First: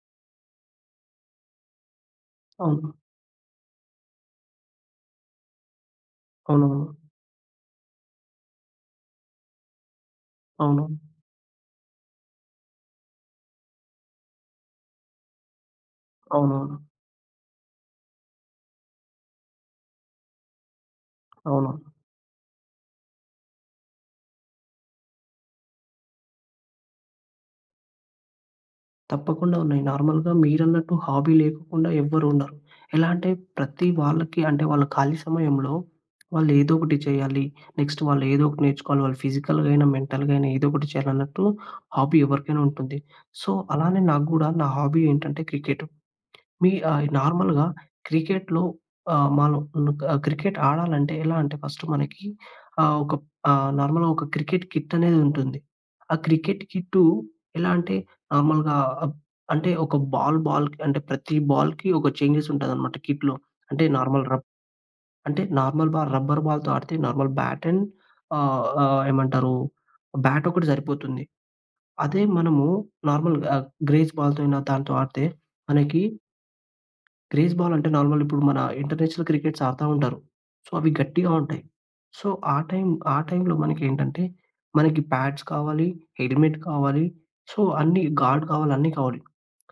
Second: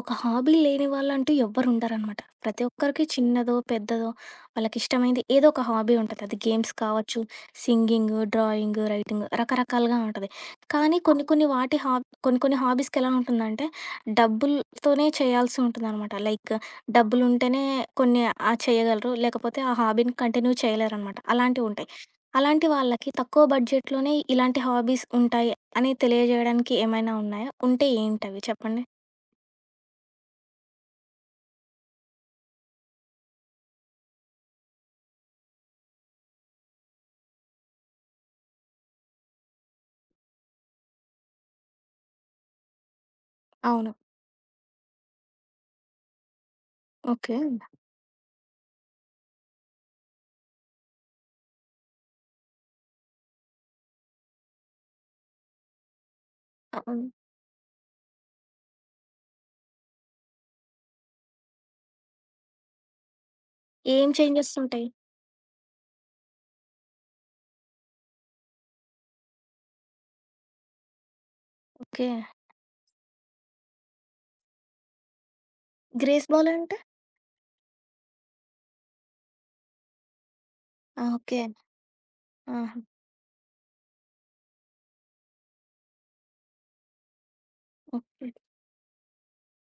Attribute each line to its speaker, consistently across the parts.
Speaker 1: ఒక హాబీ లేని వాళ్ళంటూ ఎవ్వరు ఉండరనమాట. ప్రతి
Speaker 2: అవును.
Speaker 1: ఒక్కరికి చిన్నదో, పెద్దదో వాళ్ళకిష్టమైంది ఏదో ఒక హాబీ ఉంటది. అది గేమ్స్
Speaker 2: అవునవును.
Speaker 1: కావచ్చు, సింగింగు, డ్రాయింగు, రైటింగు రకరకాలుగా ఉంటది.
Speaker 2: అవునవును.
Speaker 1: కానీ కొన్ని కొన్ని వాటి హాబ్ కొన్ని కొన్ని హాబీస్‌కి ఎలా ఉంటుందంటే డబ్బులతోనే చేయాల్సి ఉంటుందనమాట. లైక్
Speaker 2: అవునవును.
Speaker 1: డబ్బులుంటేనే కొన్ని చేయగలరు. లేకపోతే ఆ హాబీని కంటిన్యూ చేయలేరనమాట. అలాంటివుంటాయి.
Speaker 2: అవునవును.
Speaker 1: అలాంటి వాళ్ళకి తక్కువ బడ్జెట్‌లోనే ఇలాంటి హాబీస్ ఉంటాయి అని తెలియజేయడానికి ఏమైనా ఉన్నాయా? ఉంటే ఏంటవి చెప్పండి?
Speaker 2: తప్పకుండా ఉన్నాయి. నార్మల్‌గా మీరన్నట్టు హాబీ లేకుండా ఎవ్వరు ఉండరు. ఎలా అంటే ప్రతి వాళ్ళకి అంటే వాళ్ళ ఖాళీ సమయంలో వాళ్ళు ఏదో ఒకటి చేయాలి. నెక్స్ట్ వాళ్ళు ఏదో ఒకటి నేర్చుకోవాలి. వాళ్ళు ఫిజికల్‌గా అయినా, మెంటల్‌గా అయినా ఏదో ఒకటి చేయాలన్నట్టు హాబీ ఎవరికైనా ఉంటుంది. సో,
Speaker 1: అవును.
Speaker 2: అలానే నాకు గూడా నా హాబీ ఏంటంటే క్రికెట్. మీ
Speaker 1: ఓకే.
Speaker 2: నార్మల్‌గా క్రికెట్‌లో మనం క్రికెట్ ఆడాలంటే ఎలా అంటే ఫస్ట్ మనకి ఒక నార్మల్‌గా ఒక క్రికెట్ కిట్ అనేది ఉంటుంది. ఆ క్రికెట్ కిట్టు
Speaker 1: అవును.
Speaker 2: ఎలా అంటే నార్మల్‌గా అబ్ అంటే ఒక బాల్‌కి అంటే ప్రతి బాల్‌కి ఒక చేంజెస్ ఉంటదనమాట కిట్‌లో. అంటే
Speaker 1: ఏం
Speaker 2: నార్మల్ రబ్
Speaker 1: చేంజెస్ ఉంటాయి?
Speaker 2: అంటే నార్మల్ బాల్ రబ్బర్ బాల్‌తో ఆడితే నార్మల్ బ్యాట్ అండ్ ఆహ్, ఆహ్, ఏమంటారు బ్యాట్ ఒకటి సరిపోతుంది.
Speaker 1: ఓకే.
Speaker 2: అదే మనము నార్మల్‌గా గ్రేస్ బాల్‌తో అయినా దాంతో ఆడితే మనకి
Speaker 1: గ్రేస్ బౌల్ అంటే?
Speaker 2: క్రేజ్ బాల్ అంటే నార్మల్ ఇప్పుడు మన ఇంటర్నేషనల్ క్రికెట్స్ ఆడుతా ఉంటారు. సో, అవి
Speaker 1: ఆ!
Speaker 2: గట్టిగా
Speaker 1: ఓకే.
Speaker 2: ఉంటాయి. సో, ఆ
Speaker 1: ఆహా!
Speaker 2: టైం ఆ టైంలో మనకేంటంటే, మనకి ప్యాడ్స్ కావాలి, హెల్మెట్ కావాలి, సో, అన్నీ
Speaker 1: ఓకే.
Speaker 2: గార్డ్ కావాలి, అన్నీ కావాలి.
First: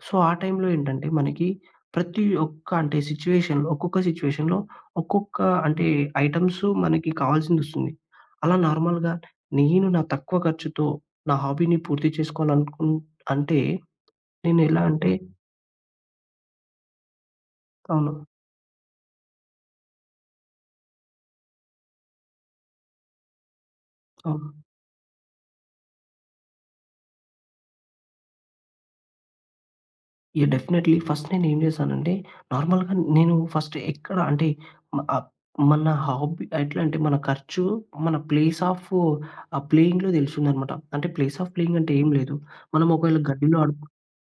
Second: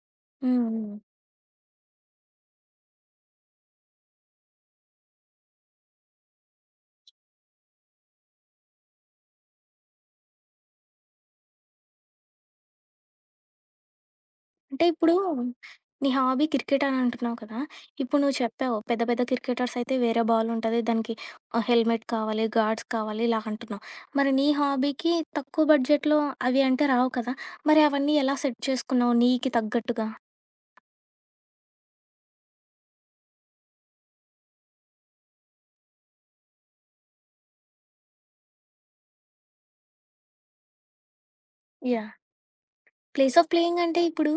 Speaker 2: సో, ఆ
Speaker 1: హ్మ్.
Speaker 2: టైంలో
Speaker 1: హ్మ్.
Speaker 2: ఏంటంటే, మనకి ప్రతి ఒక్క అంటే సిట్యుయేషన్‌లో ఒక్కొక్క సిట్యుయేషన్‌లో ఒక్కొక్క అంటే ఐటెమ్స్ మనకి కావాల్సిందొస్తుంది. అలా నార్మల్‌గా నేను నా తక్కువ ఖర్చుతో నా హాబీని పూర్తి చేసుకోవాలనుకున్ అంటే నేనెలా
Speaker 1: అంటే
Speaker 2: అంటే
Speaker 1: ఇప్పుడు నీ హాబీ క్రికెట్ అని అంటున్నావు కదా! ఇప్పుడు
Speaker 2: అవును.
Speaker 1: నువ్వు చెప్పావు, పెద్ద పెద్ద క్రికెటర్స్ అయితే వేరే బాల్ ఉంటది. దానికి హెల్మెట్ కావాలి, గార్డ్స్ కావాలి ఇలా అంటున్నావు. మరి నీ
Speaker 2: అవును.
Speaker 1: హాబీకి తక్కువ బడ్జెట్‌లో అవి అంటే రావు కదా! మరి అవన్నీ ఎలా సెట్ చేసుకున్నావు నీకి తగ్గట్టుగా?
Speaker 2: యాహ్! డెఫినైట్‌లీ. ఫస్ట్ నేనేం చేశానంటే, నార్మల్‌గా నేను ఫస్ట్ ఎక్కడ అంటే, మ ఆహ్, మన హాబీ ఎట్లా అంటే, మన ఖర్చు, మన ప్లేస్ ఆఫ్ ప్లేయింగ్‌లో తెలిసిందనమాట. అంటే ప్లేస్ ఆఫ్ ప్లేయింగ్ అంటే ఏం
Speaker 1: యాహ్!
Speaker 2: లేదు. మనం ఒకవేళ
Speaker 1: ప్లేస్ ఆఫ్
Speaker 2: గడ్డిలో ఆడు
Speaker 1: ప్లేయింగ్ అంటే ఇప్పుడు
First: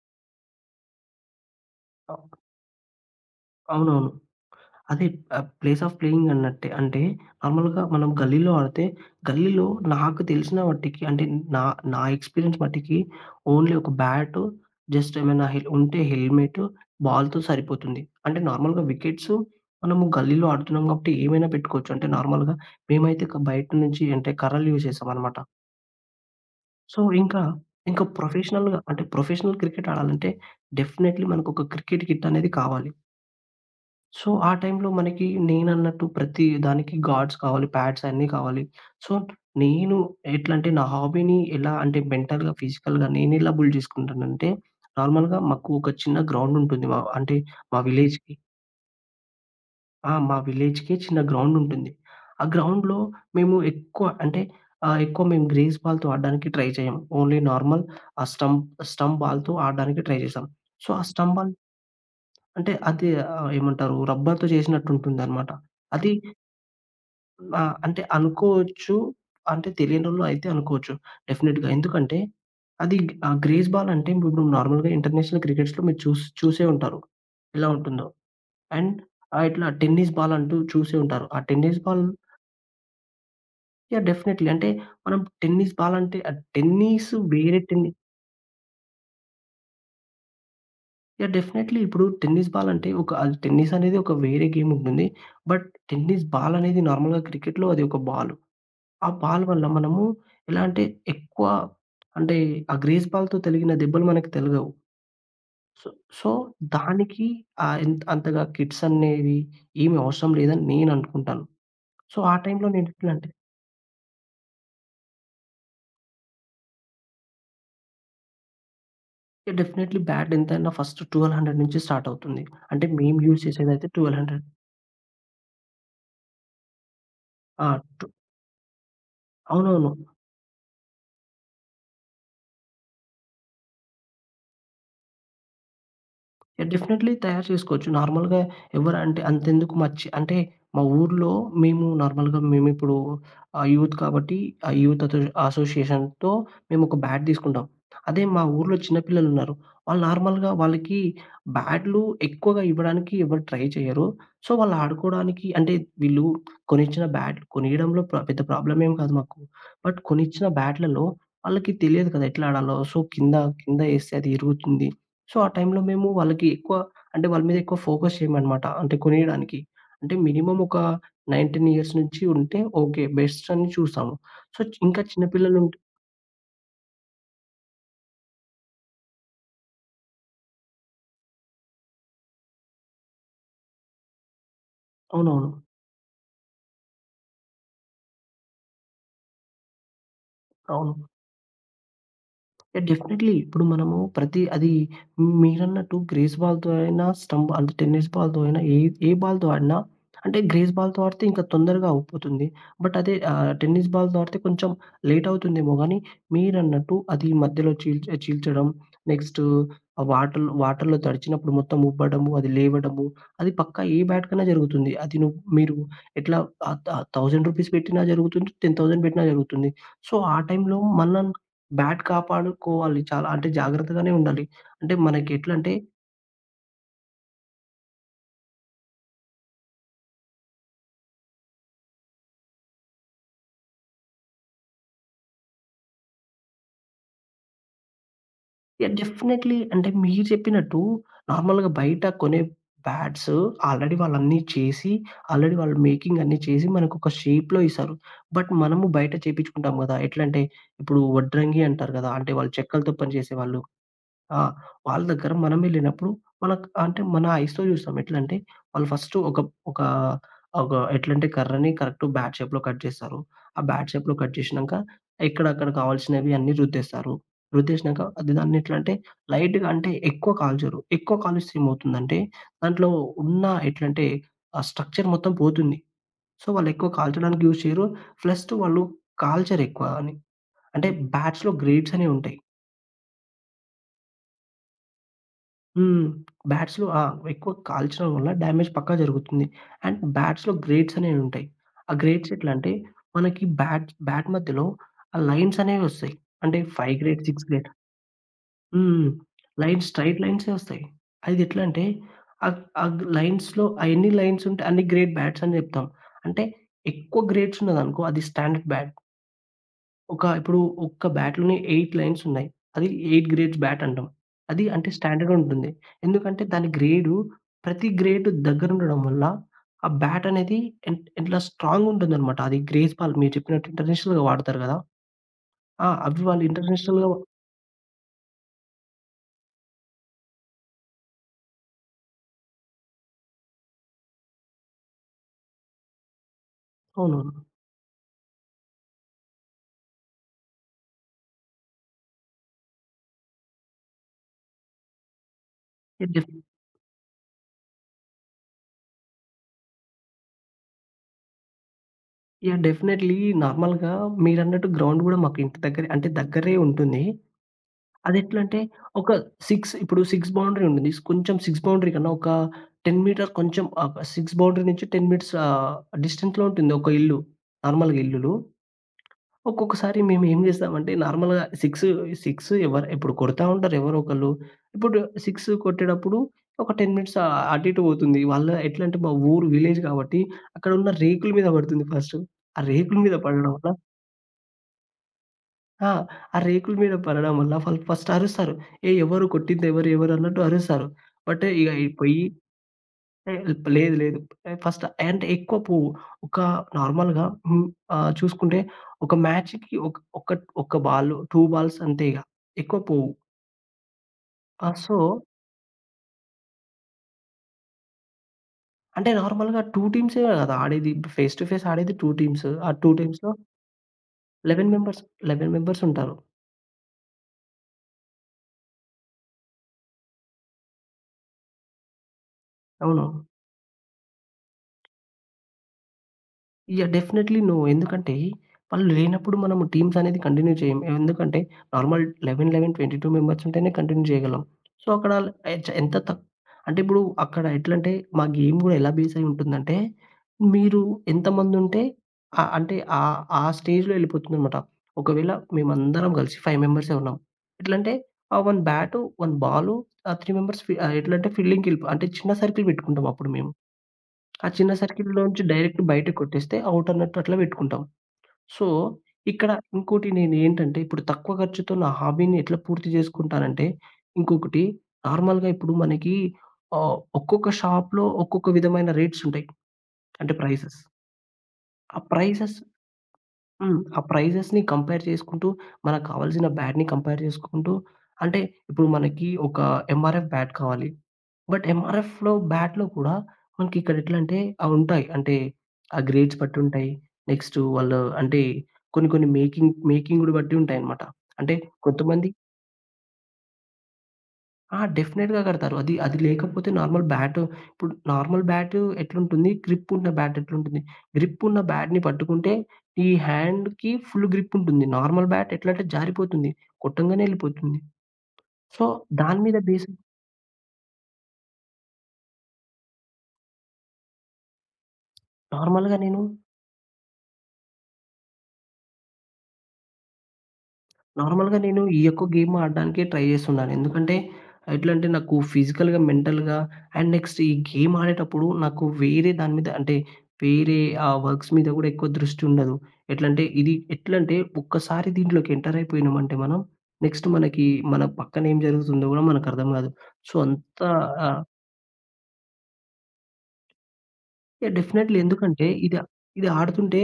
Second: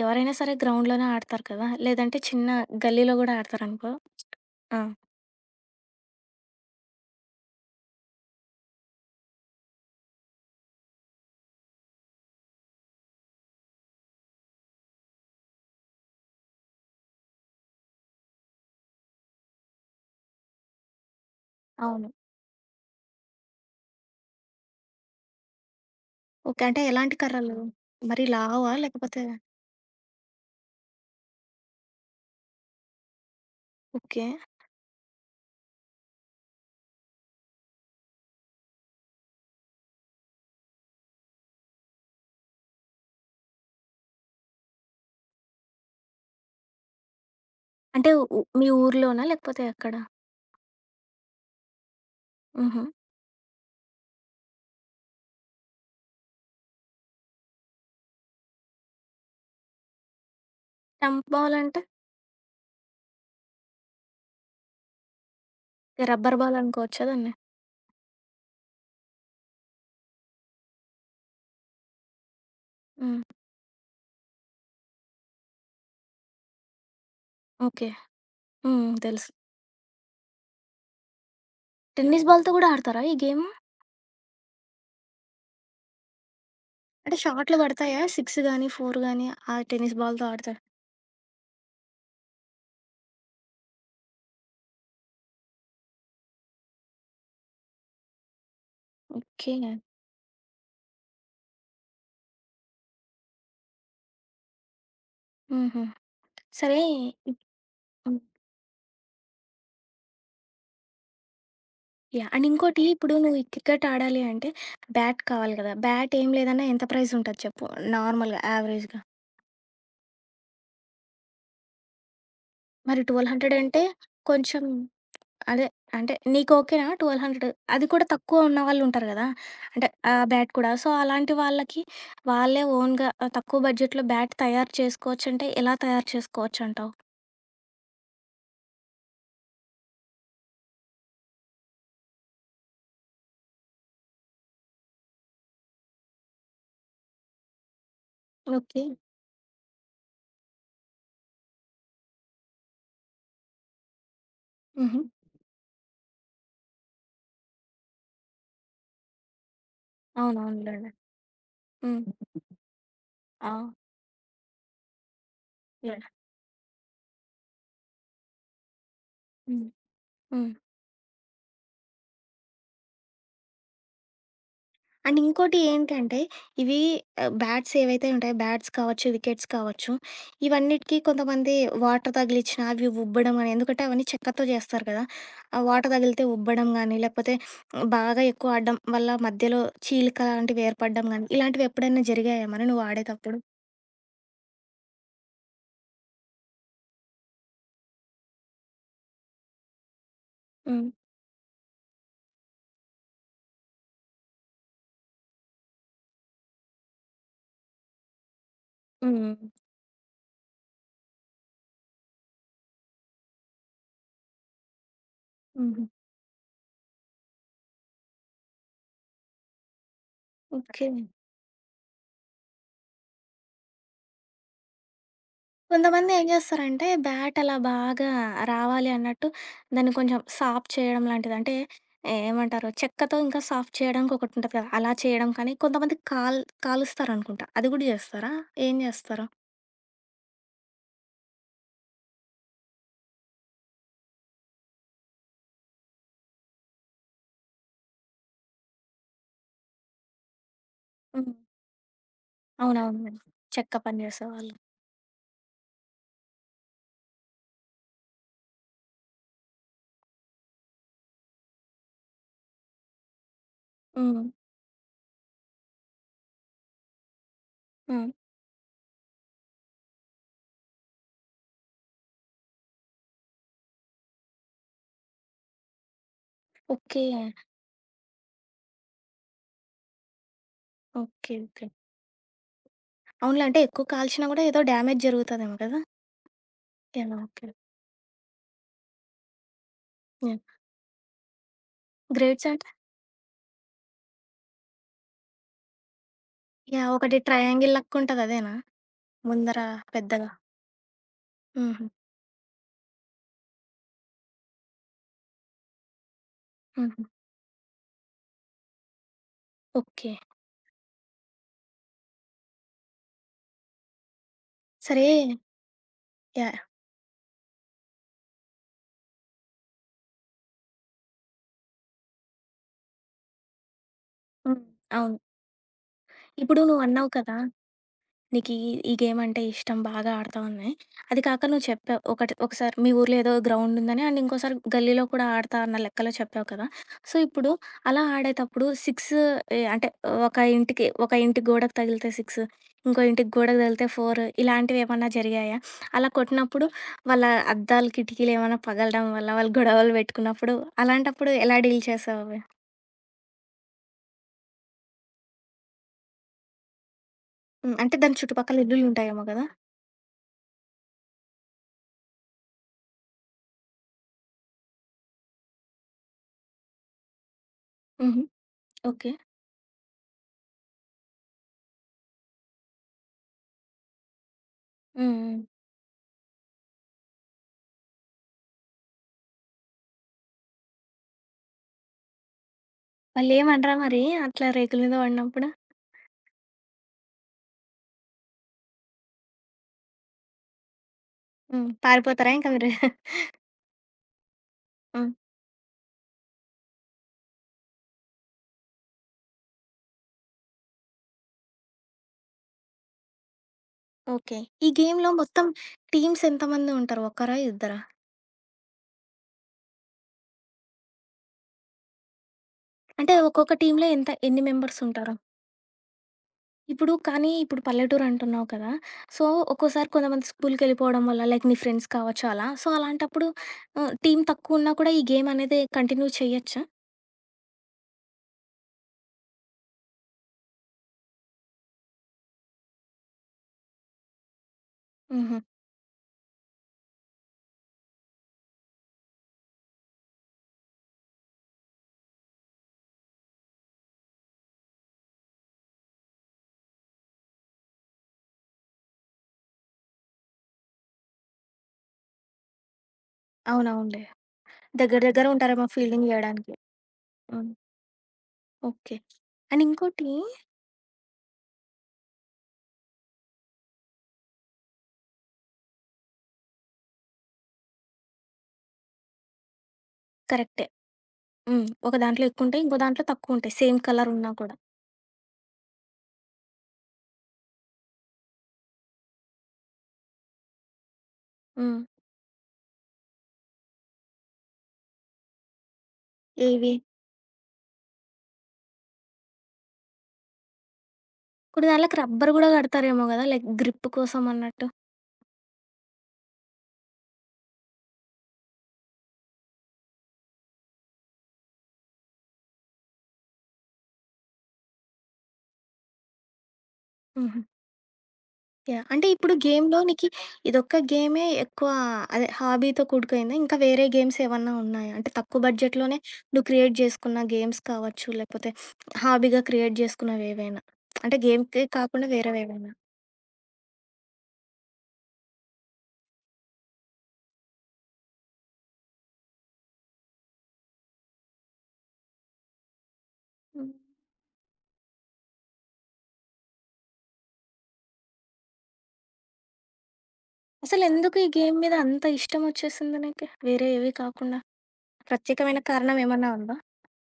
Speaker 1: ఎవరైనా సరే గ్రౌండ్‌లోనే ఆడతారు కదా! లేదంటే చిన్న గల్లీలో గూడా ఆడతారనుకో.
Speaker 2: అవునవును.
Speaker 1: ఆ!
Speaker 2: అదే ప్లేస్ ఆఫ్ ప్లేయింగ్ అన్నట్టే. అంటే నార్మల్‌గా మనం గల్లీలో ఆడితే, గల్లీలో నాకు తెలిసిన మట్టికి అంటే నా నా ఎక్స్‌పీరియన్స్ మట్టికి ఓన్లీ ఒక బ్యాటు, జస్ట్ ఏమైనా హెల్ ఉంటే హెల్మెటు, బాల్‌తో సరిపోతుంది. అంటే నార్మల్‌గా వికెట్సు మనము గల్లీలో ఆడుతున్నాం కాబట్టి ఏమైనా పెట్టుకోవచ్చు. అంటే
Speaker 1: అవును.
Speaker 2: నార్మల్‌గా మేమైతే క బయట నుంచి అంటే కర్రలు యూజ్ చేస్తామనమాట.
Speaker 1: ఓకే. అంటే
Speaker 2: సో,
Speaker 1: ఎలాంటి
Speaker 2: ఇంకా
Speaker 1: కర్రలు?
Speaker 2: ఇంకా
Speaker 1: మరి లావా?
Speaker 2: ప్రొఫెషనల్‌గా అంటే
Speaker 1: లేకపోతే
Speaker 2: ప్రొఫెషనల్ క్రికెట్ ఆడాలంటే డెఫినైట్‌లీ మనకొక క్రికెట్ కిట్ అనేది కావాలి.
Speaker 1: ఓకే.
Speaker 2: సో, ఆ టైంలో మనకి నేనన్నట్టు ప్రతి దానికి గార్డ్స్ కావాలి, ప్యాడ్స్ అన్నీ కావాలి. సో, నేను ఎట్లంటే నా హాబీని ఎలా అంటే మెంటల్‌గా, ఫిజికల్‌గా నేనెలా బిల్డ్ చేసుకుంటానంటే నార్మల్‌గా మాకు ఒక చిన్న గ్రౌండ్ ఉంటుంది. మా అంటే మా
Speaker 1: అంటే
Speaker 2: విలేజ్‌కి
Speaker 1: మీ ఊర్లోనా? లేకపోతే ఎక్కడ?
Speaker 2: ఆ! మా విలేజ్‌కి చిన్న గ్రౌండ్ ఉంటుంది. ఆ
Speaker 1: హుహు.
Speaker 2: గ్రౌండ్‌లో మేము ఎక్కువ అంటే ఎక్కువ మేము గ్రీస్ బాల్‌తో ఆడడానికి ట్రై చేయము. ఓన్లీ నార్మల్ ఆ స్టంప్ స్టంప్ బాల్‌తో ఆడడానికి ట్రై చేసాం. సో, ఆ
Speaker 1: స్టంప్
Speaker 2: స్టంప్ బాల్
Speaker 1: బాల్ అంటే?
Speaker 2: అంటే అది ఏమంటారు రబ్బర్‌తో చేసినట్టు ఉంటుందన్నమాట. అది
Speaker 1: రబ్బర్ బాల్ అనుకోవచ్చా దాన్ని?
Speaker 2: ఆ! అంటే అనుకోవచ్చు. అంటే తెలియనోళ్ళు అయితే అనుకోవచ్చు. డెఫినిట్‌గా. ఎందుకంటే అది
Speaker 1: హ్మ్.
Speaker 2: గ్రేస్ బాల్ అంటే ఇప్పుడు నార్మల్‌గా ఇంటర్నేషనల్ క్రికెట్స్‌లో మీరు చూసి చూసే ఉంటారు. ఎలా
Speaker 1: ఓకే.
Speaker 2: ఉంటుందో.
Speaker 1: హ్మ్.
Speaker 2: అండ్
Speaker 1: తెలుసు.
Speaker 2: ఇట్లా టెన్నిస్ బాల్ అంటూ చూసే ఉంటారు. ఆ టెన్నిస్ బాల్
Speaker 1: టెన్నిస్ బాల్‌తో గూడా ఆడతారా ఈ గేమ్?
Speaker 2: యాహ్! డెఫినైట్‌లీ. అంటే మనం టెన్నిస్ బాల్ అంటే టెన్నిస్
Speaker 1: అంటే షాట్లు
Speaker 2: వేరే టెన్ని
Speaker 1: పడతాయా? 6 గాని, 4 గాని ఆ టెన్నిస్ బాల్‌తో ఆడతారు.
Speaker 2: యాహ్! డెఫినైట్‌లీ. ఇప్పుడు టెన్నిస్ బాల్ అంటే ఒక అది టెన్నిస్ అనేది ఒక వేరే గేమ్ ఉంటుంది. బట్ టెన్నిస్ బాల్ అనేది నార్మల్‌గా క్రికెట్‌లో అది ఒక బాల్. ఆ పాలు
Speaker 1: ఓకే.
Speaker 2: వల్ల మనము ఎలా అంటే ఎక్కువ అంటే ఆ గ్రేస్ పాలతో తగిలిన దెబ్బలు మనకు తలగవు.
Speaker 1: హుహు.
Speaker 2: సో సో,
Speaker 1: సరే.
Speaker 2: దానికి
Speaker 1: ఇప్
Speaker 2: ఎంత్
Speaker 1: హ్మ్.
Speaker 2: అంతగా కిట్స్ అనేవి ఏమి అవసరం లేదని నేను అనుకుంటాను. So,
Speaker 1: yeah!
Speaker 2: ఆ
Speaker 1: అండ్
Speaker 2: టైంలో
Speaker 1: ఇంకోటి, ఇప్పుడు
Speaker 2: నేనెట్లంటే
Speaker 1: నువ్వు ఈ క్రికెట్ ఆడాలి అంటే బ్యాట్ కావాలి గదా! బ్యాట్ ఏం లేదన్నా ఎంత ప్రైజ్ ఉంటది చెప్పు, నార్మల్‌గా యావరేజ్‌గా?
Speaker 2: డెఫినైట్‌లీ బ్యాట్ ఎంతైనా ఫస్ట్ 1200 నుంచి స్టార్ట్ అవుతుంది. అంటే
Speaker 1: మరి
Speaker 2: మేము యూజ్
Speaker 1: 1,200 అంటే
Speaker 2: చేసేదైతే 1200
Speaker 1: కొంచెం అదే, అంటే నీకు ఓకేనా 1,200?
Speaker 2: ఆ!
Speaker 1: అది కూడా
Speaker 2: టు
Speaker 1: తక్కువ ఉన్నవాళ్ళు ఉంటారు కదా! అంటే
Speaker 2: అవునవును.
Speaker 1: ఆ బ్యాట్ కూడా. సో, అలాంటి వాళ్ళకి వాళ్ళే ఓన్‌గా తక్కువ బడ్జెట్‌లో బ్యాట్ తయారు చేసుకోవచ్చంటే ఎలా తయారు చేసుకోవచ్చంటావు?
Speaker 2: డెఫినైట్‌లీ తయారు చేసుకోవచ్చు. నార్మల్‌గా ఎవరంటే అంతెందుకు మర్చి అంటే మా ఊర్లో మేము నార్మల్‌గా మేమిప్పుడు యూత్ కాబట్టి ఆ యూత్ అతో అసోసియేషన్‌తో మేమొక బ్యాట్ తీసుకుంటాం. అదే మా ఊర్లో
Speaker 1: ఓకే.
Speaker 2: చిన్న పిల్లలున్నారు. వాళ్ళు నార్మల్‌గా వాళ్ళకి బ్యాట్‌లు ఎక్కువగా ఇవ్వడానికి ఎవరు ట్రై చేయరు. సో, వాళ్ళు
Speaker 1: హుహు.
Speaker 2: ఆడుకోవడానికి అంటే వీళ్ళు కొనిచ్చిన బ్యాట్ కొనియడంలో ప్ర పెద్ద ప్రాబ్లమ్ ఏం కాదు మాకు. బట్ కొనిచ్చిన
Speaker 1: అవునవునులెండి.
Speaker 2: బ్యాట్‌లలో వాళ్ళకి
Speaker 1: హ్మ్.
Speaker 2: తెలియదు కదా! ఎట్లా ఆడాలో. సో, కింద
Speaker 1: ఆ!
Speaker 2: కింద ఏస్తే అది ఇరుగుతుంది. సో, ఆ టైంలో
Speaker 1: యాహ్!
Speaker 2: మేము వాళ్ళకి ఎక్కువ అంటే వాళ్ళ మీద ఎక్కువ ఫోకస్ చేయమనమాట. అంటే కొనేయడానికి.
Speaker 1: హ్మ్.
Speaker 2: అంటే
Speaker 1: హ్మ్.
Speaker 2: మినిమమ్ ఒక 19 ఇయర్స్ నుంచి ఉంటే ఓకే. బెస్ట్ అని చూస్తాము. సో, ఇంకా
Speaker 1: అండ్
Speaker 2: చిన్న
Speaker 1: ఇంకోటి
Speaker 2: పిల్లలు ఉంట్
Speaker 1: ఏంటంటే, ఇవి బ్యాట్స్ ఏవైతే ఉంటాయో, బ్యాట్స్ కావచ్చు, వికెట్స్ కావచ్చు, ఇవన్నిటికి కొంతమంది వాటర్ తగిలిచ్చినా అవి ఉబ్బడం గాని, ఎందుకంటే అవన్నీ చెక్కతో చేస్తారు కదా!
Speaker 2: అవునవును.
Speaker 1: ఆ వాటర్ తగిలితే ఉబ్బడం గాని, లేకపోతే బాగా ఎక్కువ ఆడడం వల్ల మధ్యలో చీలిక లాంటివి
Speaker 2: అవును.
Speaker 1: ఏర్పడడం గాని, ఇలాంటివి ఎప్పుడైనా జరిగాయా మరి నువ్వు
Speaker 2: యాహ్! డెఫినైట్‌లీ.
Speaker 1: ఆడేతప్పుడు?
Speaker 2: ఇప్పుడు మనము ప్రతి అది మీరన్నట్టు గ్రేస్ బాల్‌తో అయినా, స్టంప్ అంటే టెన్నిస్ బాల్‌తో అయినా, ఏ ఏ బాల్‌తో ఆడినా అంటే గ్రేస్
Speaker 1: హ్మ్.
Speaker 2: బాల్‌తో ఆడితే ఇంకా తొందరగా అవుపోతుంది. బట్ అదే టెన్నిస్ బాల్‌తో ఆడితే కొంచెం లేట్ అవుతుందేమో గానీ, మీరన్నట్టు అది మధ్యలో చీల్చడం,
Speaker 1: హ్మ్.
Speaker 2: నెక్స్ట్ ఆ వాటర్‌లో తడిచినప్పుడు మొత్తం ఉబ్బడము, అది లేవడము, అది పక్కా ఏ బ్యాట్‌కైనా జరుగుతుంది. అది మీరు
Speaker 1: హుహు.
Speaker 2: ఎట్లా ఆహ్, థౌ రూ. 1000 పెట్టినా జరుగుతుంది, 10,000 పెట్టినా జరుగుతుంది. సో, ఆ టైంలో
Speaker 1: ఓకే.
Speaker 2: మన బ్యాట్ కాపాడుకోవాలి చాలా. అంటే జాగ్రత్తగానే ఉండాలి. అంటే మనకెట్లంటే
Speaker 1: కొంతమంది ఏం జేస్తారంటే, బ్యాట్ అలా బాగా రావాలి అన్నట్టు దాన్ని కొంచెం సాఫ్ట్ చేయడం లాంటిది. అంటే ఏమంటారు, చెక్కతో ఇంకా సాఫ్ట్ చేయడానికి ఒకటుంటది కదా! అలా చేయడం కానీ, కొంతమంది కాలుస్తారనుకుంటా. అది గూడా జేస్తారా? ఏం
Speaker 2: యాహ్!
Speaker 1: జేస్తారు?
Speaker 2: డెఫినైట్‌లీ అంటే మీరు చెప్పినట్టు నార్మల్‌గా బయట కొనే బ్యాట్స్ ఆల్రెడీ వాళ్ళన్నీ చేసి, ఆల్రెడీ వాళ్ళు మేకింగ్ అన్నీ చేసి మనకొక షేప్‌లో ఇస్తారు. బట్ మనము బయట చేపించుకుంటాం గదా! ఎట్లంటే ఇప్పుడు
Speaker 1: హ్మ్.
Speaker 2: వడ్రంగి అంటారు గదా! అంటే వాళ్ళు చెక్కలతో
Speaker 1: అవునవును.
Speaker 2: పని చేసేవాళ్ళు.
Speaker 1: చెక్క పని
Speaker 2: ఆ!
Speaker 1: జేసేవాళ్ళు.
Speaker 2: వాళ్ళ దగ్గర మనం వెళ్ళినప్పుడు మనకు అంటే మన ఐస్‌తో చూస్తాం. ఎట్లంటే వాళ్ళు ఫస్ట్ ఒక ఒక ఒక ఎట్లంటే కర్రని కరెక్ట్ బ్యాట్ షేప్‌లో కట్ చేస్తారు. ఆ బ్యాట్ షేప్‌లో
Speaker 1: హ్మ్.
Speaker 2: కట్ చేసినంక ఎక్కడక్కడ కావాల్సినవి అన్నీ రుద్దేస్తారు. రుద్దేసినంక
Speaker 1: హ్మ్.
Speaker 2: అది దాన్ని ఎట్లంటే లైట్‌గా అంటే ఎక్కువ కాల్చరు. ఎక్కువ కాలుస్తే ఏమవుతుందంటే దాంట్లో ఉన్న ఎట్లంటే ఆ స్ట్రక్చర్ మొత్తం పోతుంది. సో, వాళ్ళు ఎక్కువ
Speaker 1: ఓకే.
Speaker 2: కాల్చడానికి యూజ్ చేయరు. ప్లస్ వాళ్ళు కాల్చరు ఎక్కువ అని. అంటే
Speaker 1: ఓకే.
Speaker 2: బ్యాట్స్‌లో
Speaker 1: ఓకే.
Speaker 2: గ్రేడ్స్ అనేవి ఉంటాయి.
Speaker 1: అవునులే. అంటే ఎక్కువ కాల్చినా గూడా ఏదో డ్యామేజ్ జరుగుతదేమో కదా!
Speaker 2: హ్మ్. బ్యాట్స్‌లో ఆ!
Speaker 1: యాహ్! ఓకే.
Speaker 2: ఎక్కువ కాల్చడం వల్ల డ్యామేజ్ పక్కా జరుగుతుంది. And బ్యాట్స్‌లో
Speaker 1: yeah!
Speaker 2: గ్రేడ్స్ అనేవుంటాయి. ఆ గ్రేడ్స్
Speaker 1: గ్రేట్స్
Speaker 2: ఎట్లా
Speaker 1: అంటే?
Speaker 2: అంటే మనకి బ్యాట్ బ్యాట్ మధ్యలో ఆ లైన్స్ అనేవొస్తాయి. అంటే
Speaker 1: యాహ్!
Speaker 2: 5
Speaker 1: ఒకటి
Speaker 2: గ్రేడ్, 6 గ్రేడ్
Speaker 1: ట్రయాంగిల్ లెక్కుంటది అదేనా?
Speaker 2: హ్మ్.
Speaker 1: ముందర
Speaker 2: లైన్స్ స్ట్రెయిట్
Speaker 1: పెద్దగా.
Speaker 2: లైన్సే వస్తాయి. అది ఎట్లా
Speaker 1: హుహు.
Speaker 2: అంటే ఆ లైన్స్‌లో ఎన్ని లైన్స్ ఉంటే అన్ని గ్రేడ్ బ్యాట్స్ అని జెప్తాం. అంటే
Speaker 1: హుహు.
Speaker 2: ఎక్కువ గ్రేడ్స్ ఉన్నదనుకో అది స్టాండర్డ్ బ్యాట్.
Speaker 1: ఓకే.
Speaker 2: ఒక ఇప్పుడు ఒక్క బ్యాట్‌లోనే 8 లైన్స్ ఉన్నాయి. అది 8 గ్రేడ్స్ బ్యాట్ అంటాం. అది అంటే
Speaker 1: సరే.
Speaker 2: స్టాండర్డ్ ఉంటుంది. ఎందుకంటే
Speaker 1: యాహ్!
Speaker 2: దాని గ్రేడు ప్రతి గ్రేడ్ దగ్గర ఉండడం వల్ల ఆ బ్యాట్ అనేది ఎన్ ఎట్లా స్ట్రాంగ్ ఉంటుందన్నమాట. అది గ్రేస్ బాల్ మీరు చెప్పినట్టు ఇంటర్నేషనల్‌గా
Speaker 1: హ్మ్.
Speaker 2: వాడతారు కదా!
Speaker 1: అవును.
Speaker 2: ఆ! అవి వాళ్ళు
Speaker 1: ఇప్పుడు నువ్వన్నావు
Speaker 2: ఇంటర్నేషనల్‌గా
Speaker 1: కదా, నీకీ ఈ ఈ గేమ్ అంటే ఇష్టం, బాగా ఆడతావని. అది కాక నువ్వు చెప్పావు, ఒకటి ఒకసారి మీ ఊర్లో ఏదో గ్రౌండ్ ఉందని, అండ్ ఇంకోసారి గల్లీలో కూడా ఆడతా అన్న లెక్కలో చెప్పావు కదా! సో,
Speaker 2: అవునవును.
Speaker 1: ఇప్పుడు అలా ఆడేటప్పుడు 6, అంటే ఒక ఇంటికి, ఒక ఇంటి గోడకు తగిలితే 6, ఇంకో ఇంటికి గోడకు తగిలితే 4, ఇలాంటివేమన్నా జరిగాయా? అలా
Speaker 2: యాహ్! డెఫ్
Speaker 1: కొట్టినప్పుడు వాళ్ళ అద్దాలు, కిటికీలేమన్నా పగలడం వల్ల వాళ్ళు గొడవలు పెట్టుకున్నప్పుడు అలాంటప్పుడు ఎలా డీల్ చేసావు అవి?
Speaker 2: యాహ్! డెఫినైట్‌లీ నార్మల్‌గా మీరన్నట్టు గ్రౌండ్ కూడా మాకు ఇంటి దగ్గరే అంటే దగ్గరే ఉంటుంది.
Speaker 1: హ్మ్. అంటే దాని
Speaker 2: అదెట్లంటే,
Speaker 1: చుట్టుపక్కల
Speaker 2: ఒక
Speaker 1: ఇల్లులుంటాయేమో కదా!
Speaker 2: 6 ఇప్పుడు 6 బౌండరీ ఉంటుంది. కొంచెం 6 బౌండరీ కన్నా ఒక 10 మీటర్ కొంచెం 6 బౌండరీ నుంచి 10 మీటర్స్ డిస్టెన్స్‌లో ఉంటుంది ఒక ఇల్లు. నార్మల్‌గా
Speaker 1: హుహు.
Speaker 2: ఇల్లులు.
Speaker 1: ఓకే.
Speaker 2: ఒక్కొక్కసారి మేము ఏం చేస్తామంటే నార్మల్‌గా 6, 6 ఎవరు ఇప్పుడు కొడతా ఉంటారు ఎవరో ఒకళ్ళు. ఇప్పుడు
Speaker 1: హ్మ్. హ్మ్.
Speaker 2: 6 కొట్టేటప్పుడు ఒక 10 మినిట్స్ అటు ఇటు పోతుంది. వాళ్ళ ఎట్లంటే మా ఊరు విలేజ్ కాబట్టి అక్కడున్న రేకుల మీద పడుతుంది ఫస్ట్. ఆ రేకుల మీద పడడం వల్ల
Speaker 1: వాళ్ళేమనరా మరి అట్లా రేకుల మీద పడినప్పుడు?
Speaker 2: ఆ! ఆ రేకుల మీద పడడం వల్ల వాళ్ళు ఫస్ట్ అరుస్తారు. "ఏయ్! ఎవరు కొట్టింది ఎవరు? ఎవరు?" అన్నట్టు అరుస్తారు. బట్
Speaker 1: హ్మ్.
Speaker 2: ఇగ ఈ పొయ్యి
Speaker 1: పారిపోతారా ఇంక మీరు?
Speaker 2: "ఏహ్! లేదు లేదు" ఫస్ట్
Speaker 1: హ్మ్.
Speaker 2: అంటే ఎక్కువ పో ఒక నార్మల్‌గా హ్మ్. చూసుకుంటే ఒక మ్యాచ్‌కి ఒక ఒక ఒక బాల్, 2 బాల్స్ అంతే ఇగ. ఎక్కువ పోవు.
Speaker 1: ఓకే. ఈ
Speaker 2: ఆ! సో,
Speaker 1: గేమ్‌లో మొత్తం టీమ్స్ ఎంతమంది ఉంటారు? ఒక్కరా? ఇద్దరా?
Speaker 2: అంటే నార్మల్‌గా 2 టీమ్సే కదా ఆడేది. ఫేస్ టు ఫేస్ ఆడేది 2 టీమ్స్. ఆ 2
Speaker 1: అంటే
Speaker 2: టీమ్స్‌లో
Speaker 1: ఒక్కొక్క టీమ్‌లో ఎన్ని
Speaker 2: 11
Speaker 1: మెంబర్స్
Speaker 2: మెంబర్స్,
Speaker 1: ఉంటారు?
Speaker 2: 11 మెంబర్స్ ఉంటారు.
Speaker 1: ఇప్పుడు కానీ ఇప్పుడు పల్లెటూరు అంటున్నావు కదా! సో, ఒక్కోసారి కొంతమంది స్కూలుకెళ్ళిపోవడం వల్ల, లైక్ నీ ఫ్రెండ్స్ కావచ్చు అలా. సో,
Speaker 2: అవును.
Speaker 1: అలాంటప్పుడు టీమ్ తక్కువున్నా కూడా ఈ గేమ్ అనేది కంటిన్యూ చేయొచ్చా?
Speaker 2: యాహ్! Definitely no. ఎందుకంటే, వాళ్ళు లేనప్పుడు మనము టీమ్స్ అనేది కంటిన్యూ చేయం. ఎందుకంటే, నార్మల్ 11, 11, 22 మెంబర్స్ ఉంటేనే కంటిన్యూ చేయగలం. సో, అక్కడ
Speaker 1: హుహు.
Speaker 2: ఎచ్ ఎంత తక్ అంటే ఇప్పుడు అక్కడ ఎట్లంటే, మా గేమ్ గూడా ఎలా బేస్ అయి ఉంటుందంటే, మీరు ఎంతమందుంటే అంటే ఆ స్టేజ్‌లో ఎళ్ళిపోతుందనమాట. ఒకవేళ మేమందరం కలిసి 5 మెంబర్సే ఉన్నాం. ఎట్లంటే, ఆ 1 బ్యాటు, 1 బాలు, ఆ 3 మెంబర్స్ ఫి ఎట్లంటే ఫీల్డింగ్‌కెళ్ళిపో అంటే చిన్న సర్కిల్ పెట్టుకుంటాం అప్పుడు మేము.
Speaker 1: అవునవునులే.
Speaker 2: ఆ చిన్న
Speaker 1: దగ్గర దగ్గర
Speaker 2: సర్కిల్‌లోంచి
Speaker 1: ఉంటారేమో
Speaker 2: డైరెక్ట్
Speaker 1: ఫీల్డింగ్
Speaker 2: బయటకి
Speaker 1: చేయడానికి.
Speaker 2: కొట్టేస్తే ఔట్ అన్నట్టు అట్లా
Speaker 1: హ్మ్.
Speaker 2: పెట్టుకుంటాం. So,
Speaker 1: okay.
Speaker 2: ఇక్కడ
Speaker 1: అండ్ ఇంకోటి.
Speaker 2: ఇంకోటి నేనేంటంటే ఇప్పుడు తక్కువ ఖర్చుతో నా హాబీని ఎట్లా పూర్తి చేసుకుంటానంటే, ఇంకొకటి నార్మల్‌గా ఇప్పుడు మనకి ఒక్కొక్క షాప్‌లో ఒక్కొక్క విధమైన రేట్స్ ఉంటాయి. అంటే
Speaker 1: కరెక్టే.
Speaker 2: ప్రైసెస్.
Speaker 1: హ్మ్. ఒక
Speaker 2: ఆ
Speaker 1: దాంట్లో
Speaker 2: ప్రైసెస్
Speaker 1: ఎక్కువుంటాయి. ఇంకో దాంట్లో తక్కువుంటాయి.
Speaker 2: హ్మ్.
Speaker 1: సేమ్
Speaker 2: ఆ
Speaker 1: కలర్ ఉన్నా కూడా.
Speaker 2: ప్రైజెస్‌ని కంపేర్ చేసుకుంటూ, మనకు కావాల్సిన బ్యాట్‌ని కంపేర్ చేసుకుంటూ, అంటే ఇప్పుడు మనకి ఒక ఎంఆర్ఎఫ్ బ్యాట్ కావాలి. బట్
Speaker 1: హ్మ్.
Speaker 2: ఎంఆర్ఎఫ్‌లో బ్యాట్‌లో కూడా మనకి ఇక్కడ ఎట్లంటే అవి ఉంటాయి. అంటే ఆ గ్రేడ్స్ బట్టి
Speaker 1: ఏవి?
Speaker 2: ఉంటాయి. నెక్స్ట్ వాళ్ళు అంటే కొన్ని కొన్ని మేకింగ్‌ని బట్టి ఉంటాయన్నమాట. అంటే
Speaker 1: కొన్ని దాంట్లోకి
Speaker 2: కొంతమంది
Speaker 1: రబ్బర్ గూడా కడతారేమో గదా! లైక్ గ్రిప్ కోసం అన్నట్టు.
Speaker 2: ఆ! డెఫినెట్‌గా కడతారు. అది అది లేకపోతే నార్మల్ బ్యాటు ఇప్పుడు నార్మల్ బ్యాటు ఎట్లుంటుంది? గ్రిప్ ఉన్న బ్యాట్ ఎట్లుంటుంది? గ్రిప్ ఉన్న బ్యాట్‌ని పట్టుకుంటే ఈ హ్యాండ్‌కి ఫుల్ గ్రిప్ ఉంటుంది. నార్మల్ బ్యాట్ ఎట్లంటే జారిపోతుంది. కొట్టంగానే
Speaker 1: హుహు.
Speaker 2: ఎళ్ళిపోతుంది.
Speaker 1: యాహ్!
Speaker 2: సో,
Speaker 1: అంటే ఇప్పుడు
Speaker 2: దాని మీద
Speaker 1: గేమ్‌లో
Speaker 2: బేస్
Speaker 1: నీకి ఇదొక్క గేమే ఎక్కువ, అదే హాబీతో కూడుకైందా? ఇంకా వేరే గేమ్స్ ఏమన్నా ఉన్నాయా? అంటే తక్కువ బడ్జెట్‌లోనే
Speaker 2: నార్మల్‌గా నేను
Speaker 1: నువ్వు క్రియేట్ జేసుకున్న గేమ్స్ కావచ్చు, లేకపోతే హాబీగా క్రియేట్ జేసుకున్నవేవైనా? అంటే
Speaker 2: నార్మల్‌గా
Speaker 1: గేమ్‌కే
Speaker 2: నేను ఈ
Speaker 1: కాకుండా
Speaker 2: యొక్క గేమ్
Speaker 1: వేరేవేవైనా?
Speaker 2: ఆడడానికే ట్రై చేస్తున్నాను. ఎందుకంటే, ఎట్లంటే నాకు ఫిజికల్‌గా, మెంటల్‌గా అండ్ నెక్స్ట్ ఈ గేమ్ ఆడేటప్పుడు నాకు వేరే దాని మీద అంటే, వేరే ఆ వర్క్స్ మీద కూడా ఎక్కువ దృష్టి ఉండదు. ఎట్లంటే
Speaker 1: హ్మ్.
Speaker 2: ఇది ఎట్లంటే ఒక్కసారి దీంట్లోకి ఎంటర్ అయిపోయినామంటే మనం, నెక్స్ట్ మనకి మన పక్కన ఏం జరుగుతుందో కూడా మనకు అర్థం కాదు. సో, అంత
Speaker 1: అసలెందుకు ఈ
Speaker 2: ఆ!
Speaker 1: గేమ్ మీద అంత ఇష్టమొచ్చేసింది నీకు? వేరే ఏవి కాకుండా?
Speaker 2: యాహ్! డెఫినైట్‌లీ.
Speaker 1: ప్రత్యేకమైన
Speaker 2: ఎందుకంటే ఇది
Speaker 1: కారణం ఏమన్నా
Speaker 2: ఇది
Speaker 1: ఉందా?
Speaker 2: ఆడుతుంటే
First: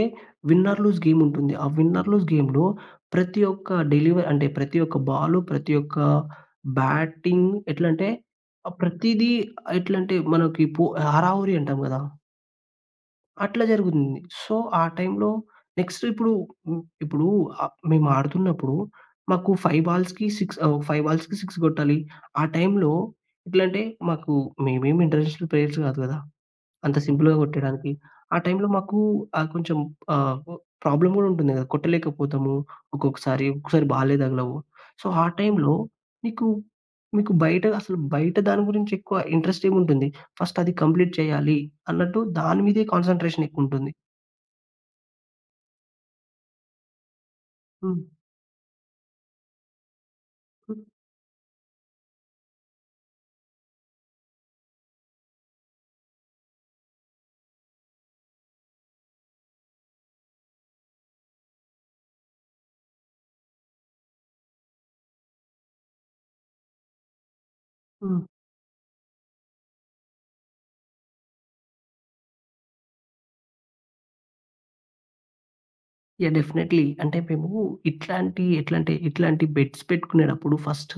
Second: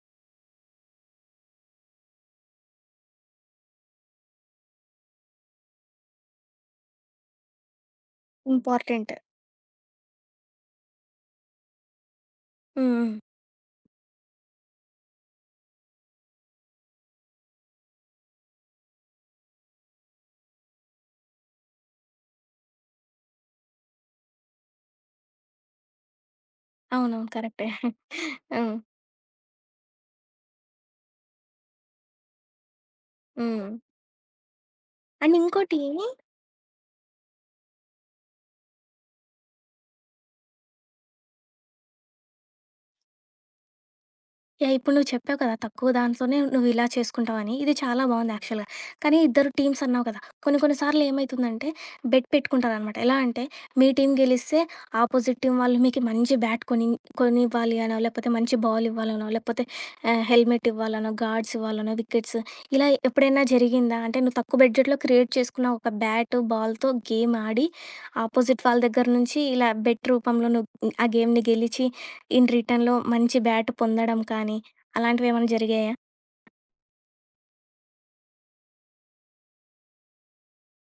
Speaker 2: విన్నర్ లూజ్ గేమ్ ఉంటుంది. ఆ విన్నర్ లూజ్ గేమ్‌లో ప్రతి ఒక్క డెలివ అంటే ప్రతి ఒక్క బాలు, ప్రతి ఒక్క బ్యాటింగ్ ఎట్లంటే
Speaker 1: ఇంపార్టెంట్.
Speaker 2: ప్రతీదీ ఎట్లంటే మనకి పో హరాహురి అంటాం గదా!
Speaker 1: హ్మ్. హ్మ్.
Speaker 2: అట్లా జరుగుతుంది. సో, ఆ టైంలో నెక్స్ట్ ఇప్పుడు హ్మ్, ఇప్పుడు మేము ఆడుతున్నప్పుడు మాకు 5 బాల్స్‌కి 6 గొట్టాలి. ఆ టైంలో ఎట్లంటే మాకు మేమేమి ఇంటర్నేషనల్ ప్లేయర్స్ గాదు గదా! అంత
Speaker 1: అవునవును.
Speaker 2: సింపుల్‌గా
Speaker 1: కరెక్టే.
Speaker 2: కొట్టేయడానికి. ఆ టైంలో
Speaker 1: హ్మ్.
Speaker 2: మాకు కొంచెం ఆహ్, ప్రాబ్లమ్ గూడా ఉంటుంది గదా! కొట్టలేకపోతాము. ఒక్కొక్కసారి,
Speaker 1: హ్మ్.
Speaker 2: ఒక్కొక్కసారి బాలే తగలవు. సో, ఆ
Speaker 1: అండ్
Speaker 2: టైంలో
Speaker 1: ఇంకోటి.
Speaker 2: నీకు మీకు బయట అసలు బయట దాని గురించి ఎక్కువ ఇంట్రెస్ట్ ఏముంటుంది. ఫస్ట్ అది కంప్లీట్ చేయాలి అన్నట్టు దాని మీదే కాన్సంట్రేషన్ ఎక్కువుంటుంది.
Speaker 1: యాహ్! ఇప్పుడు నువ్వు చెప్పావు కదా! తక్కువ దాంట్లోనే నువ్వు ఇలా చేసుకుంటావని. ఇది
Speaker 2: హ్మ్.
Speaker 1: చాలా బావుంది యాక్చువల్‌గా. కానీ ఇద్దరు టీమ్స్ అన్నావు కదా! కొన్ని కొన్ని
Speaker 2: హ్మ్.
Speaker 1: సార్లు ఏమైతుందంటే బెట్ పెట్టుకుంటారనమాట. ఎలా అంటే మీ టీమ్ గెలిస్తే ఆపోజిట్ టీమ్ వాళ్ళు మీకు మంచి బ్యాట్ కొని కొనివ్వాలి అనో, లేకపోతే మంచి బాల్ ఇవ్వాలనో, లేకపోతే హెల్మెట్ ఇవ్వాలనో, గార్డ్స్ ఇవ్వాలనో, వికెట్స్, ఇలా ఎప్పుడైనా జరిగిందా? అంటే నువ్వు తక్కువ బడ్జెట్‌లో క్రియేట్ చేసుకున్న ఒక బ్యాట్, బాల్‌తో గేమ్ ఆడి
Speaker 2: హ్మ్.
Speaker 1: ఆపోజిట్ వాళ్ళ దగ్గర నుంచి ఇలా బెట్ రూపంలో నువ్వు ఆ గేమ్‌ని గెలిచి ఇన్ రిటర్న్‌లో మంచి బ్యాట్ పొందడం కానీ, అలాంటివేమన్నా జరిగాయా?
Speaker 2: యాహ్! డెఫినైట్‌లీ. అంటే మేము ఇట్లాంటి ఎట్లంటే, ఇట్లాంటి బెట్స్ పెట్టుకునేటప్పుడు ఫస్ట్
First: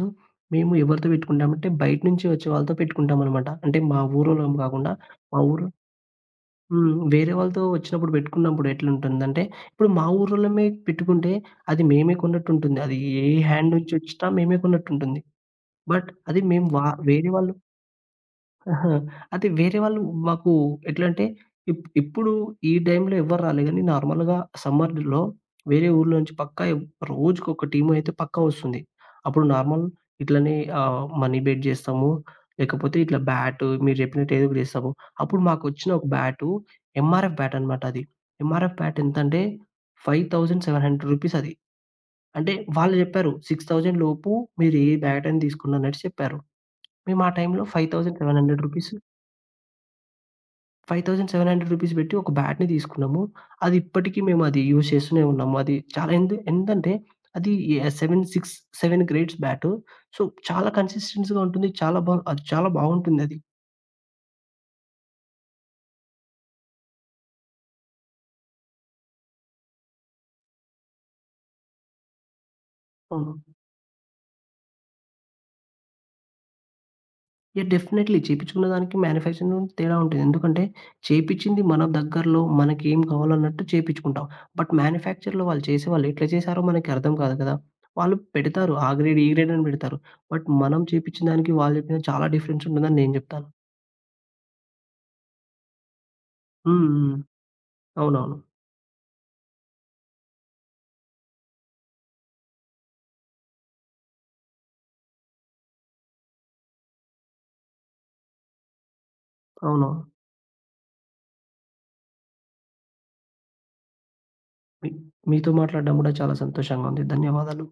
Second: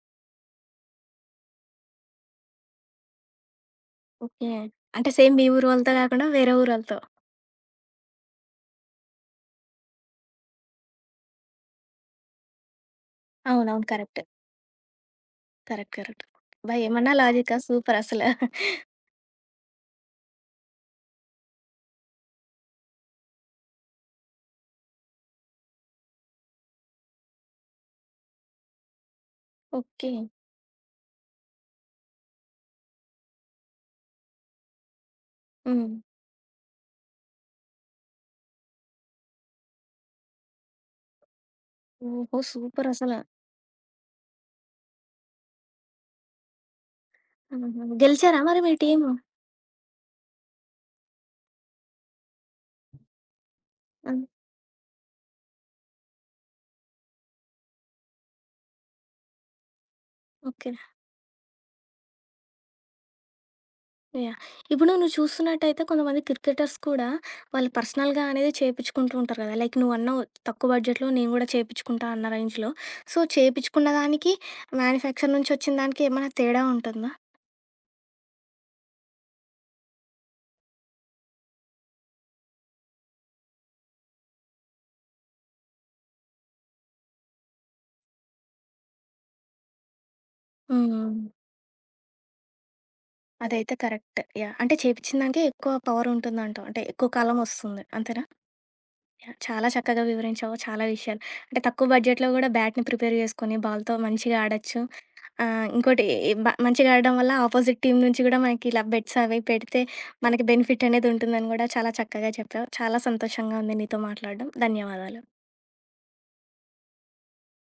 Speaker 2: మేము ఎవరితో పెట్టుకుంటామంటే బయట నుంచి వచ్చే వాళ్ళతో పెట్టుకుంటామనమాట. అంటే మా
Speaker 1: ఓకే.
Speaker 2: ఊరోళ్ళం గాకుండా
Speaker 1: అంటే సేమ్
Speaker 2: మా
Speaker 1: మీ ఊరు
Speaker 2: ఊరు
Speaker 1: వాళ్ళతో గాకుండా వేరే
Speaker 2: హ్మ్.
Speaker 1: ఊరోళ్ళతో.
Speaker 2: వేరే వాళ్ళతో వచ్చినప్పుడు పెట్టుకున్నప్పుడు ఎట్లుంటుందంటే, ఇప్పుడు మా ఊరోళ్ళమే పెట్టుకుంటే, అది మేమే కొన్నట్టుంటుంది. అది ఏ హ్యాండ్
Speaker 1: అవునవును.
Speaker 2: నుంచి
Speaker 1: కరెక్ట్.
Speaker 2: వచ్చినా మేమే కొన్నట్టుంటుంది.
Speaker 1: కరెక్ట్.
Speaker 2: But
Speaker 1: correct.
Speaker 2: అది మేము
Speaker 1: అబ్బా!
Speaker 2: వా
Speaker 1: ఏమన్నా
Speaker 2: వేరే వాళ్ళు
Speaker 1: లాజికా సూపరసల.
Speaker 2: ఆహా! అదే వేరే వాళ్ళు మాకు ఎట్లంటే, ఇప్ ఇప్పుడు ఈ టైంలో ఎవ్వరు రాలే గానీ, నార్మల్‌గా సమ్మర్‌లో వేరే ఊర్ల నుంచి పక్కా ఎవ్ రోజుకొక టీమయితే పక్కా వస్తుంది. అప్పుడు నార్మల్
Speaker 1: ఓకే.
Speaker 2: ఇట్లనే మనీ బెట్ జేస్తాము. లేకపోతే ఇట్లా బ్యాటు మీరు జెప్పినట్టు ఏదో ఒకటి జేస్తాము. అప్పుడు
Speaker 1: హ్మ్.
Speaker 2: మాకొచ్చిన ఒక బ్యాటు ఎంఆర్ఎఫ్ బ్యాటనమాట అది. ఎంఆర్ఎఫ్ బ్యాట్ ఎంతంటే, 5,700 రూపీస్ అది.
Speaker 1: ఓహో!
Speaker 2: అంటే వాళ్ళు
Speaker 1: సూపరసల.
Speaker 2: జెప్పారు 6,000 లోపు మీరు ఏ బ్యాటని తీసుకున్నాననేసి చెప్పారు. మేము ఆ టైంలో
Speaker 1: హుహు. గెలిచారా మరి
Speaker 2: 5,700
Speaker 1: మీ
Speaker 2: రూపీస్
Speaker 1: టీము?
Speaker 2: రూ. 5,700 రూపీస్ పెట్టి ఒక బ్యాట్‌ని తీసుకున్నాము. అది ఇప్పటికి
Speaker 1: హ్మ్.
Speaker 2: మేము అది యూజ్ చేస్తూనే ఉన్నాము. అది చాలా ఎందు ఎంతంటే అది ఎ 7, 6, 7 గ్రేడ్స్ బ్యాటు. సో, చాలా
Speaker 1: ఓకే.
Speaker 2: కన్సిస్టెన్సీ‌గా ఉంటుంది. చాలా బా అది చాలా బాగుంటుందది.
Speaker 1: యాహ్! ఇప్పుడు నువ్వు చూస్తున్నట్టయితే కొంతమంది క్రికెటర్స్ కూడా వాళ్ళు పర్సనల్‌గా అనేది చేపిచ్చుకుంటూ ఉంటారు గదా! లైక్ నువ్వన్నావు, తక్కువ బడ్జెట్‌లో నేను గూడా చేపిచ్చుకుంటా అన్న రేంజ్‌లో. సో,
Speaker 2: అవును.
Speaker 1: చేపిచ్చుకున్న దానికి, మ్యానుఫ్యాక్చర్ నుంచొచ్చిన దానికి ఏమైనా తేడా ఉంటుందా?
Speaker 2: యాహ్! డెఫినైట్‌లీ చేపిచ్చుకున్న దానికి మ్యానుఫ్యాక్చరింగ్ తేడా ఉంటుంది. ఎందుకంటే చేపిచ్చింది మన దగ్గరలో మనకేం కావాలన్నట్టు చేపిచ్చుకుంటాం. బట్ మ్యానుఫ్యాక్చర్‌లో వాళ్ళు చేసేవాళ్ళు ఎట్లా చేశారో మనకి అర్థం కాదు కదా! వాళ్ళు పెడతారు. ఆ గ్రేడ్, ఈ గ్రేడ్ అని పెడతారు. బట్ మనం
Speaker 1: హ్మ్.
Speaker 2: చేపిచ్చిన దానికి వాళ్ళు చెప్పిన చాలా డిఫరెన్స్ ఉంటుందని నేను చెప్తాను.
Speaker 1: అదైతే కరెక్ట్. యాహ్! అంటే చేపిచ్చిన దానికే ఎక్కువ పవర్ ఉంటుందంటావు. అంటే
Speaker 2: హ్మ్.
Speaker 1: ఎక్కువ
Speaker 2: హ్మ్.
Speaker 1: కాలం వస్తుంది. అంతేనా?
Speaker 2: అవునవును.
Speaker 1: యాహ్! చాలా చక్కగా వివరించావు. చాలా విషయాలు, అంటే తక్కువ బడ్జెట్‌లో గూడా బ్యాట్‌ని ప్రిపేర్ చేసుకొని బాల్‌తో మంచిగా ఆడొచ్చు. ఇంకోటి, ఏ- బ మంచిగా ఆడడం వల్ల అపోజిట్ టీమ్ నుంచి గూడా మనకి ఇలా బెట్స్ అవి పెడితే
Speaker 2: అవును.
Speaker 1: మనకి బెనిఫిట్ అనేది ఉంటుందని గూడా చాలా చక్కగా చెప్పావు. చాలా సంతోషంగా ఉంది నీతో మాట్లాడడం.
Speaker 2: మీ
Speaker 1: ధన్యవాదాలు.
Speaker 2: మీతో మాట్లాడడం గూడా చాలా సంతోషంగా ఉంది. ధన్యవాదాలు.